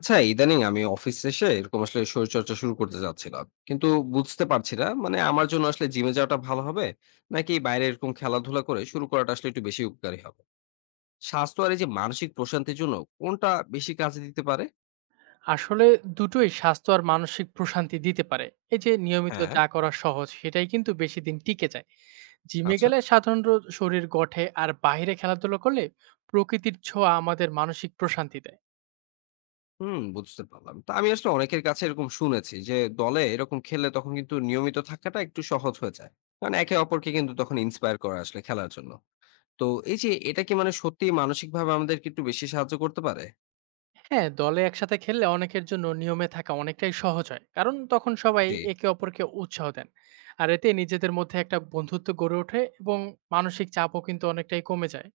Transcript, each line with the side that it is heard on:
left: আচ্ছা, ইদানিং আমি অফিস শেষে এরকম আসলে শরীরচর্চা শুরু করতে যাচ্ছিলাম, কিন্তু বুঝতে পারছি না মানে আমার জন্য আসলে জিমে যাওয়াটা ভালো হবে নাকি বাইরে এরকম খেলাধুলা করে শুরু করাটা আসলে একটু বেশি উপকারী হবে স্বাস্থ্য আর এই যে মানসিক প্রশান্তির জন্য কোনটা বেশি কাজে দিতে পারে?
right: আসলে দুটোই স্বাস্থ্য আর মানসিক প্রশান্তি দিতে পারে। এই যে নিয়মিত
left: হ্যাঁ.
right: যা করা সহজ সেটাই কিন্তু বেশিদিন টিকে যায়। জিমে
left: আচ্ছা.
right: গেলে সাধারণত শরীর গঠে আর বাইরে খেলাধুলা করলে প্রকৃতির ছোঁয়া আমাদের মানসিক প্রশান্তি দেয়।
left: হুম, বুঝতে পারলাম. তা আমি আসলে অনেকের কাছে এরকম শুনেছি যে দলে এরকম খেললে তখন কিন্তু নিয়মিত থাকাটা একটু সহজ হয়ে যায়, কারণ একে অপরকে কিন্তু তখন ইন্সপায়ার করা আসলে খেলার জন্য. তো এই যে এটা কি মানে সত্যি মানসিক ভাবে আমাদেরকে একটু বেশি সাহায্য করতে পারে?
right: হ্যাঁ, দলে একসাথে খেললে অনেকের জন্য নিয়মে থাকা অনেকটাই সহজ হয়। কারণ তখন সবাই
left: জি.
right: একে অপরকে উৎসাহ দেন। আর এতে নিজেদের মধ্যে একটা বন্ধুত্ব গড়ে ওঠে এবং মানসিক চাপও কিন্তু অনেকটাই কমে যায়।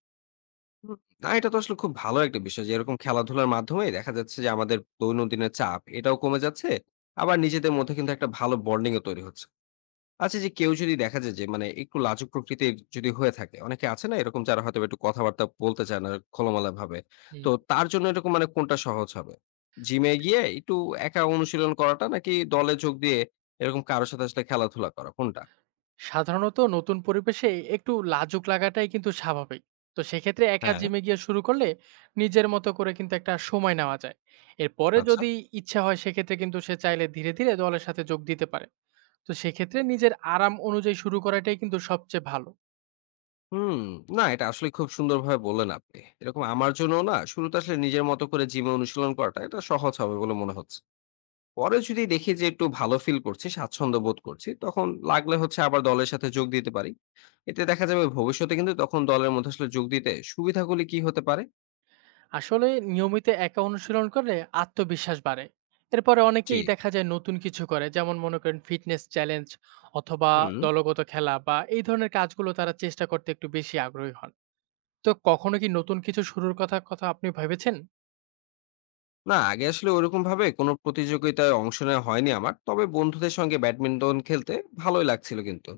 left: হুম, না এটা তো আসলে খুব ভালো একটা বিষয় যে এরকম খেলাধুলার মাধ্যমে দেখা যাচ্ছে যে আমাদের দৈনন্দিনের চাপ এটাও কমে যাচ্ছে, আবার নিজেদের মধ্যে কিন্তু একটা ভালো বন্ডিং ও তৈরি হচ্ছে. আচ্ছা, যে কেউ যদি দেখা যায় যে মানে একটু লাজুক প্রকৃতির যদি হয়ে থাকে, অনেকে আছে না এরকম যারা হয়তো একটু কথাবার্তা বলতে চায় না খোলামেলা ভাবে,
right: হুম
left: তো তার জন্য এরকম মানে কোনটা সহজ হবে? জিমে গিয়ে একটু একা অনুশীলন করাটা নাকি দলে যোগ দিয়ে এরকম কারোর সাথে আসলে খেলাধুলা করা, কোনটা?
right: সাধারণত নতুন পরিবেশে একটু লাজুক লাগাটাই কিন্তু স্বাভাবিক। তো সেক্ষেত্রে একা
left: হ্যাঁ.
right: জিমে গিয়ে শুরু করলে নিজের মতো করে কিন্তু একটা সময় নেওয়া যায়। এরপরে
left: আচ্ছা.
right: যদি ইচ্ছা হয় সেক্ষেত্রে কিন্তু সে চাইলে ধীরে ধীরে দলের সাথে যোগ দিতে পারে। তো সেক্ষেত্রে নিজের আরাম অনুযায়ী শুরু করাটাই কিন্তু সবচেয়ে ভালো।
left: হুম, না এটা আসলে খুব সুন্দরভাবে বললেন আপনি। এরকম আমার জন্যও না শুরুতে আসলে নিজের মতো করে জিমে অনুশীলন করাটা এটা সহজ হবে বলে মনে হচ্ছে। পরে যদি দেখি যে একটু ভালো ফিল করছি, স্বাচ্ছন্দ্য বোধ করছি, তখন লাগলে হচ্ছে আবার দলের সাথে যোগ দিতে পারি। এতে দেখা যাবে ভবিষ্যতে কিন্তু তখন দলের মধ্যে আসলে যোগ দিতে সুবিধাগুলি কি হতে পারে?
right: আসলে নিয়মিত একা অনুশীলন করলে আত্মবিশ্বাস বাড়ে। এরপরে
left: জি।
right: অনেকেই দেখা যায় নতুন কিছু করে, যেমন মনে করেন ফিটনেস চ্যালেঞ্জ অথবা
left: হুম।
right: দলগত খেলা বা এই ধরনের কাজগুলো তারা চেষ্টা করতে একটু বেশি আগ্রহী হন। তো কখনো কি নতুন কিছু শুরুর কথা কথা আপনি ভেবেছেন?
left: না, আগে আসলে ওরকম ভাবে কোনো প্রতিযোগিতায় অংশ নেওয়া হয়নি আমার। তবে বন্ধুদের সঙ্গে ব্যাডমিন্টন খেলতে ভালোই লাগছিল কিন্তু।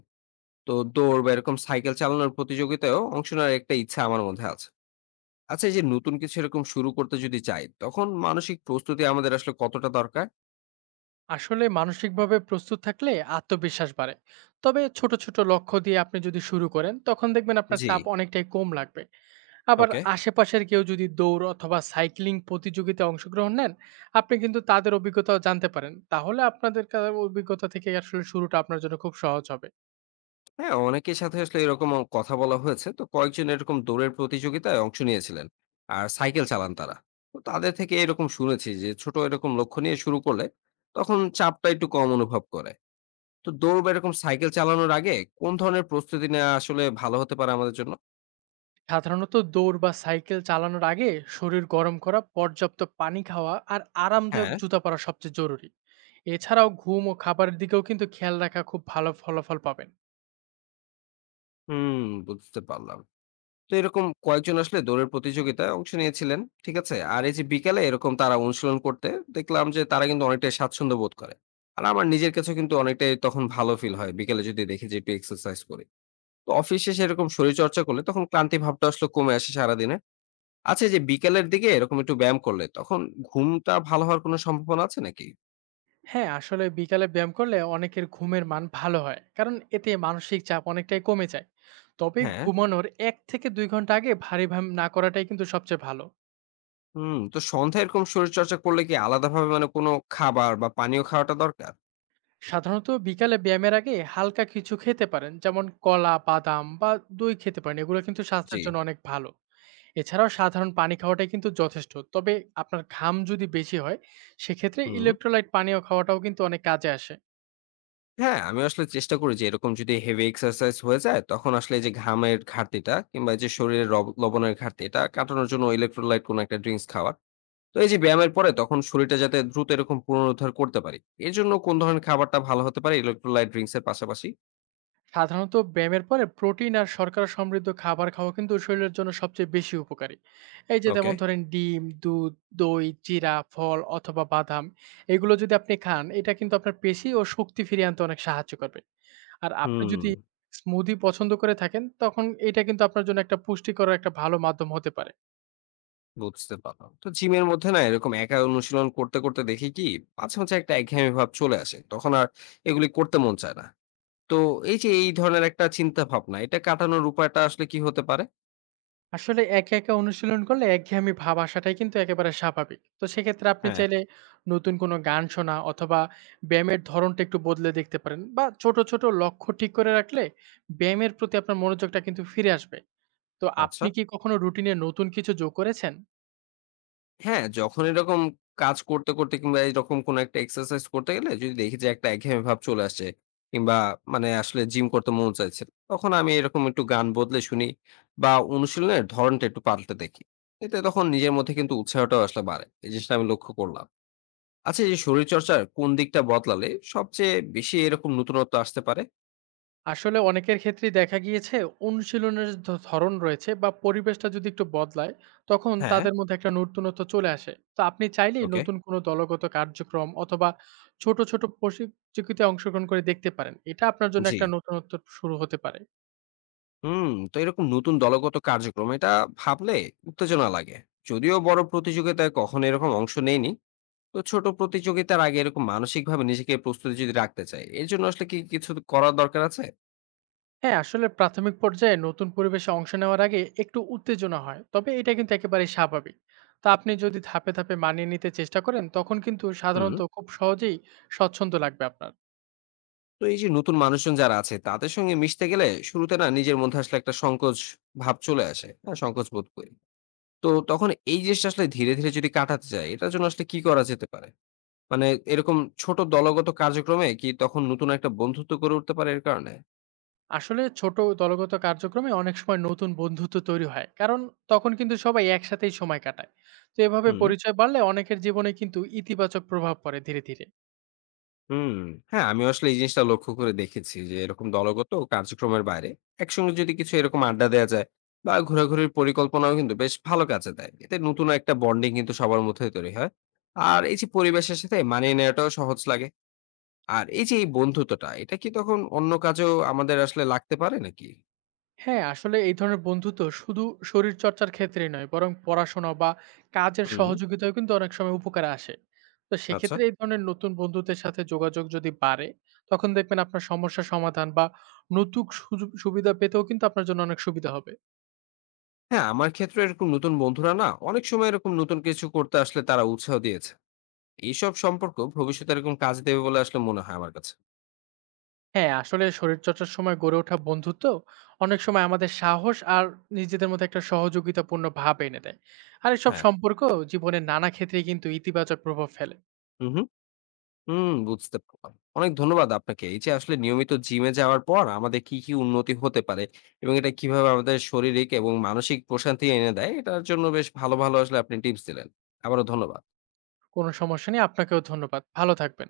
left: তো দৌড় বা এরকম সাইকেল চালানোর প্রতিযোগিতায়ও অংশ নেওয়ার একটা ইচ্ছা আমার মধ্যে আছে। আচ্ছা, এই যে নতুন কিছু এরকম শুরু করতে যদি চাই তখন মানসিক প্রস্তুতি আমাদের আসলে কতটা দরকার?
right: আসলে মানসিকভাবে প্রস্তুত থাকলে আত্মবিশ্বাস বাড়ে। তবে ছোট, ছোট লক্ষ্য দিয়ে আপনি যদি শুরু করেন, তখন দেখবেন আপনার
left: জি.
right: চাপ অনেকটাই কম লাগবে। আবার
left: ওকে.
right: আশেপাশের কেউ যদি দৌড় অথবা সাইক্লিং প্রতিযোগিতায় অংশগ্রহণ নেন, আপনি কিন্তু তাদের অভিজ্ঞতাও জানতে পারেন। তাহলে আপনাদের কা অভিজ্ঞতা থেকে আসলে শুরুটা আপনার জন্য খুব সহজ হবে।
left: হ্যাঁ, অনেকের সাথে আসলে এরকম কথা বলা হয়েছে. তো কয়েকজন এরকম দৌড়ের প্রতিযোগিতায় অংশ নিয়েছিলেন আর সাইকেল চালান তারা. তো তাদের থেকে এরকম শুনেছি যে ছোট এরকম লক্ষ্য নিয়ে শুরু করলে তখন চাপটা একটু কম অনুভব করে. তো দৌড় বা এরকম সাইকেল চালানোর আগে কোন ধরনের প্রস্তুতি নেওয়া আসলে ভালো হতে পারে আমাদের জন্য?
right: সাধারণত দৌড় বা সাইকেল চালানোর আগে শরীর গরম করা, পর্যাপ্ত পানি খাওয়া আর আরামদায়ক
left: হ্যাঁ.
right: জুতা পরা সবচেয়ে জরুরি। এছাড়াও ঘুম ও খাবারের দিকেও কিন্তু খেয়াল রাখা, খুব ভালো ফলাফল পাবেন।
left: হুম, বুঝতে পারলাম. তো এরকম কয়েকজন আসলে দৌড়ের প্রতিযোগিতায় অংশ নিয়েছিলেন। ঠিক আছে? আর এই যে বিকালে এরকম তারা অনুশীলন করতে দেখলাম যে তারা কিন্তু অনেকটাই স্বাচ্ছন্দ্য বোধ করে। আর আমার নিজের কাছেও কিন্তু অনেকটাই তখন ভালো ফিল হয়। বিকেলে যদি দেখি যে একটু এক্সারসাইজ করি। তো অফিস শেষে এরকম শরীরচর্চা করলে তখন ক্লান্তি ভাবটা আসলে কমে আসে সারাদিনে। আচ্ছা, এই যে বিকেলের দিকে এরকম একটু ব্যায়াম করলে তখন ঘুমটা ভালো হওয়ার কোনো সম্ভাবনা আছে নাকি?
right: হ্যাঁ, আসলে বিকালে ব্যায়াম করলে অনেকের ঘুমের মান ভালো হয়, কারণ এতে মানসিক চাপ অনেকটাই কমে যায়। তবে
left: হ্যাঁ।
right: ঘুমানোর এক থেকে দুই ঘন্টা আগে ভারী ব্যায়াম না করাটাই কিন্তু সবচেয়ে ভালো।
left: হুম, তো সন্ধ্যায় এরকম শরীরচর্চা করলে কি আলাদাভাবে মানে কোনো খাবার বা পানীয় খাওয়াটা দরকার?
right: সাধারণত বিকালে ব্যায়ামের আগে হালকা কিছু খেতে পারেন, যেমন কলা, বাদাম বা দই খেতে পারেন, এগুলো কিন্তু
left: জি।
right: স্বাস্থ্যের জন্য অনেক ভালো। এছাড়াও সাধারণ পানি খাওয়াটাই কিন্তু যথেষ্ট, তবে আপনার ঘাম যদি বেশি হয়, সেক্ষেত্রে
left: হুম।
right: ইলেকট্রোলাইট পানীয় খাওয়াটাও কিন্তু অনেক কাজে আসে।
left: হ্যাঁ, আমি আসলে চেষ্টা করি যে এরকম যদি হেভি এক্সারসাইজ হয়ে যায়, তখন আসলে এই যে ঘামের ঘাটতিটা কিংবা এই যে শরীরে রব লবণের ঘাটতি এটা কাটানোর জন্য ইলেক্ট্রোলাইট কোনো একটা ড্রিংকস খাওয়া। তো এই যে ব্যায়ামের পরে তখন শরীরটা যাতে দ্রুত এরকম পুনরুদ্ধার করতে পারি। এজন্য কোন ধরনের খাবারটা ভালো হতে পারে ইলেক্ট্রোলাইট ড্রিংকস এর পাশাপাশি?
right: সাধারণত ব্যায়ামের পরে প্রোটিন আর শর্করা সমৃদ্ধ খাবার খাওয়া কিন্তু শরীরের জন্য সবচেয়ে বেশি উপকারী। এই যে
left: ওকে।
right: যেমন ধরেন ডিম, দুধ, দই, জিরা, ফল অথবা বাদাম, এগুলো যদি আপনি খান, এটা কিন্তু আপনার পেশি ও শক্তি ফিরিয়ে আনতে অনেক সাহায্য করবে। আর আপনি
left: হুম,
right: যদি স্মুদি পছন্দ করে থাকেন, তখন এটা কিন্তু আপনার জন্য একটা পুষ্টিকর, একটা ভালো মাধ্যম হতে পারে।
left: বুঝতে পারলাম। তো জিমের মধ্যে না এরকম একা অনুশীলন করতে, করতে দেখি কি মাঝে, মাঝে একটা একঘেয়েমি ভাব চলে আসে। তখন আর এগুলি করতে মন চায় না। তো এই যে এই ধরনের একটা চিন্তা ভাবনা এটা কাটানোর উপায়টা আসলে কি হতে পারে?
right: আসলে একা, একা অনুশীলন করলে একঘেয়েমি ভাব আসাটাই কিন্তু একেবারে স্বাভাবিক। তো সেক্ষেত্রে আপনি
left: হ্যাঁ।
right: চাইলে নতুন কোনো গান শোনা অথবা ব্যায়ামের ধরনটা একটু বদলে দেখতে পারেন, বা ছোট, ছোট লক্ষ্য ঠিক করে রাখলে ব্যায়ামের প্রতি আপনার মনোযোগটা কিন্তু ফিরে আসবে। তো
left: আচ্ছা।
right: আপনি কি কখনো রুটিনে নতুন কিছু যোগ করেছেন?
left: হ্যাঁ, যখন এরকম কাজ করতে, করতে কিংবা এরকম কোনো একটা এক্সারসাইজ করতে গেলে যদি দেখি যে একটা একঘেয়েমি ভাব চলে আসছে, কিংবা মানে আসলে জিম করতে মন চাইছে না, তখন আমি এরকম একটু গান বদলে শুনি বা অনুশীলনের ধরনটা একটু পাল্টে দেখি। এতে তখন নিজের মধ্যে কিন্তু উৎসাহটাও আসলে বাড়ে। এই জিনিসটা আমি লক্ষ্য করলাম। আচ্ছা, এই যে শরীরচর্চার কোন দিকটা বদলালে সবচেয়ে বেশি এরকম নতুনত্ব আসতে পারে?
right: আসলে অনেকের ক্ষেত্রেই দেখা গিয়েছে অনুশীলনের ধরন রয়েছে বা পরিবেশটা যদি একটু বদলায়, তখন
left: হ্যাঁ,
right: তাদের মধ্যে একটা নতুনত্ব চলে আসে। তো আপনি চাইলেই
left: ওকে।
right: নতুন কোনো দলগত কার্যক্রম অথবা ছোট ছোট প্রতিযোগিতায় অংশগ্রহণ করে দেখতে পারেন, এটা আপনার জন্য
left: জি।
right: একটা নতুনত্ব শুরু হতে পারে।
left: হুম. তো এরকম নতুন দলগত কার্যক্রম এটা ভাবলে উত্তেজনা লাগে, যদিও বড় প্রতিযোগিতায় কখনো এরকম অংশ নেয়নি. তো ছোট প্রতিযোগিতার আগে এরকম মানসিক ভাবে নিজেকে প্রস্তুতি যদি রাখতে চাই এর জন্য আসলে কি কিছু করার দরকার আছে?
right: হ্যাঁ, আসলে প্রাথমিক পর্যায়ে নতুন পরিবেশে অংশ নেওয়ার আগে একটু উত্তেজনা হয়, তবে এটা কিন্তু একেবারেই স্বাভাবিক। তা আপনি যদি ধাপে ধাপে মানিয়ে নিতে চেষ্টা করেন, তখন কিন্তু
left: হুম.
right: সাধারণত খুব সহজেই স্বচ্ছন্দ লাগবে আপনার।
left: তো এই যে নতুন মানুষজন যারা আছে তাদের সঙ্গে মিশতে গেলে শুরুতে না নিজের মধ্যে আসলে একটা সংকোচ ভাব চলে আসে, হ্যাঁ সংকোচ বোধ করি. তো তখন এই জিনিসটা আসলে ধীরে ধীরে যদি কাটাতে চাই এটার জন্য আসলে কি করা যেতে পারে? মানে এরকম ছোট দলগত কার্যক্রমে কি তখন নতুন একটা বন্ধুত্ব গড়ে উঠতে পারে এর কারণে?
right: আসলে ছোট দলগত কার্যক্রমে অনেক সময় নতুন বন্ধুত্ব তৈরি হয়, কারণ তখন কিন্তু সবাই একসাথেই সময় কাটায়। তো এভাবে
left: হুম.
right: পরিচয় বাড়লে অনেকের জীবনে কিন্তু ইতিবাচক প্রভাব পড়ে ধীরে ধীরে।
left: হুম। হ্যাঁ, আমিও আসলে এই জিনিসটা লক্ষ্য করে দেখেছি যে এরকম দলগত কার্যক্রমের বাইরে একসঙ্গে যদি কিছু এরকম আড্ডা দেয়া যায় বা ঘোরাঘুরির পরিকল্পনাও কিন্তু বেশ ভালো কাজে দেয়। এতে নতুন একটা বন্ডিং কিন্তু সবার মধ্যে তৈরি হয়। আর এই যে পরিবেশের সাথে মানিয়ে নেওয়াটাও সহজ লাগে। আর এই যে এই বন্ধুত্বটা এটা কি তখন অন্য কাজেও আমাদের আসলে লাগতে পারে নাকি?
right: হ্যাঁ, আসলে এই ধরনের বন্ধুত্ব শুধু শরীর চর্চার ক্ষেত্রে নয়, বরং পড়াশোনা বা কাজের
left: হুম।
right: সহযোগিতায় কিন্তু অনেক সময় উপকারে আসে। তো
left: আচ্ছা।
right: সেক্ষেত্রে এই ধরনের নতুন বন্ধুদের সাথে যোগাযোগ যদি বাড়ে, তখন দেখবেন আপনার সমস্যা সমাধান বা নতুন সুযোগ- সুবিধা পেতেও কিন্তু আপনার জন্য অনেক সুবিধা হবে।
left: হ্যাঁ, আমার ক্ষেত্রে এরকম নতুন বন্ধুরা না অনেক সময় এরকম নতুন কিছু করতে আসলে তারা উৎসাহ দিয়েছে। এইসব সম্পর্ক ভবিষ্যতে এরকম কাজ দেবে বলে আসলে মনে হয় আমার কাছে।
right: হ্যাঁ, আসলে শরীরচর্চার সময় গড়ে ওঠা বন্ধুত্ব অনেক সময় আমাদের সাহস আর নিজেদের মধ্যে একটা সহযোগিতাপূর্ণ ভাব এনে দেয়। আর এসব
left: হ্যাঁ।
right: সম্পর্ক জীবনের নানা ক্ষেত্রেই কিন্তু ইতিবাচক প্রভাব ফেলে।
left: হু, হু। হুম, বুঝতে পারলাম। অনেক ধন্যবাদ আপনাকে। এই যে আসলে নিয়মিত জিমে যাওয়ার পর আমাদের কি, কি উন্নতি হতে পারে এবং এটা কিভাবে আমাদের শারীরিক এবং মানসিক প্রশান্তি এনে দেয়, এটার জন্য বেশ ভালো, ভালো আসলে আপনি টিপস দিলেন। আবারও ধন্যবাদ।
right: কোনো সমস্যা নেই, আপনাকেও ধন্যবাদ। ভালো থাকবেন।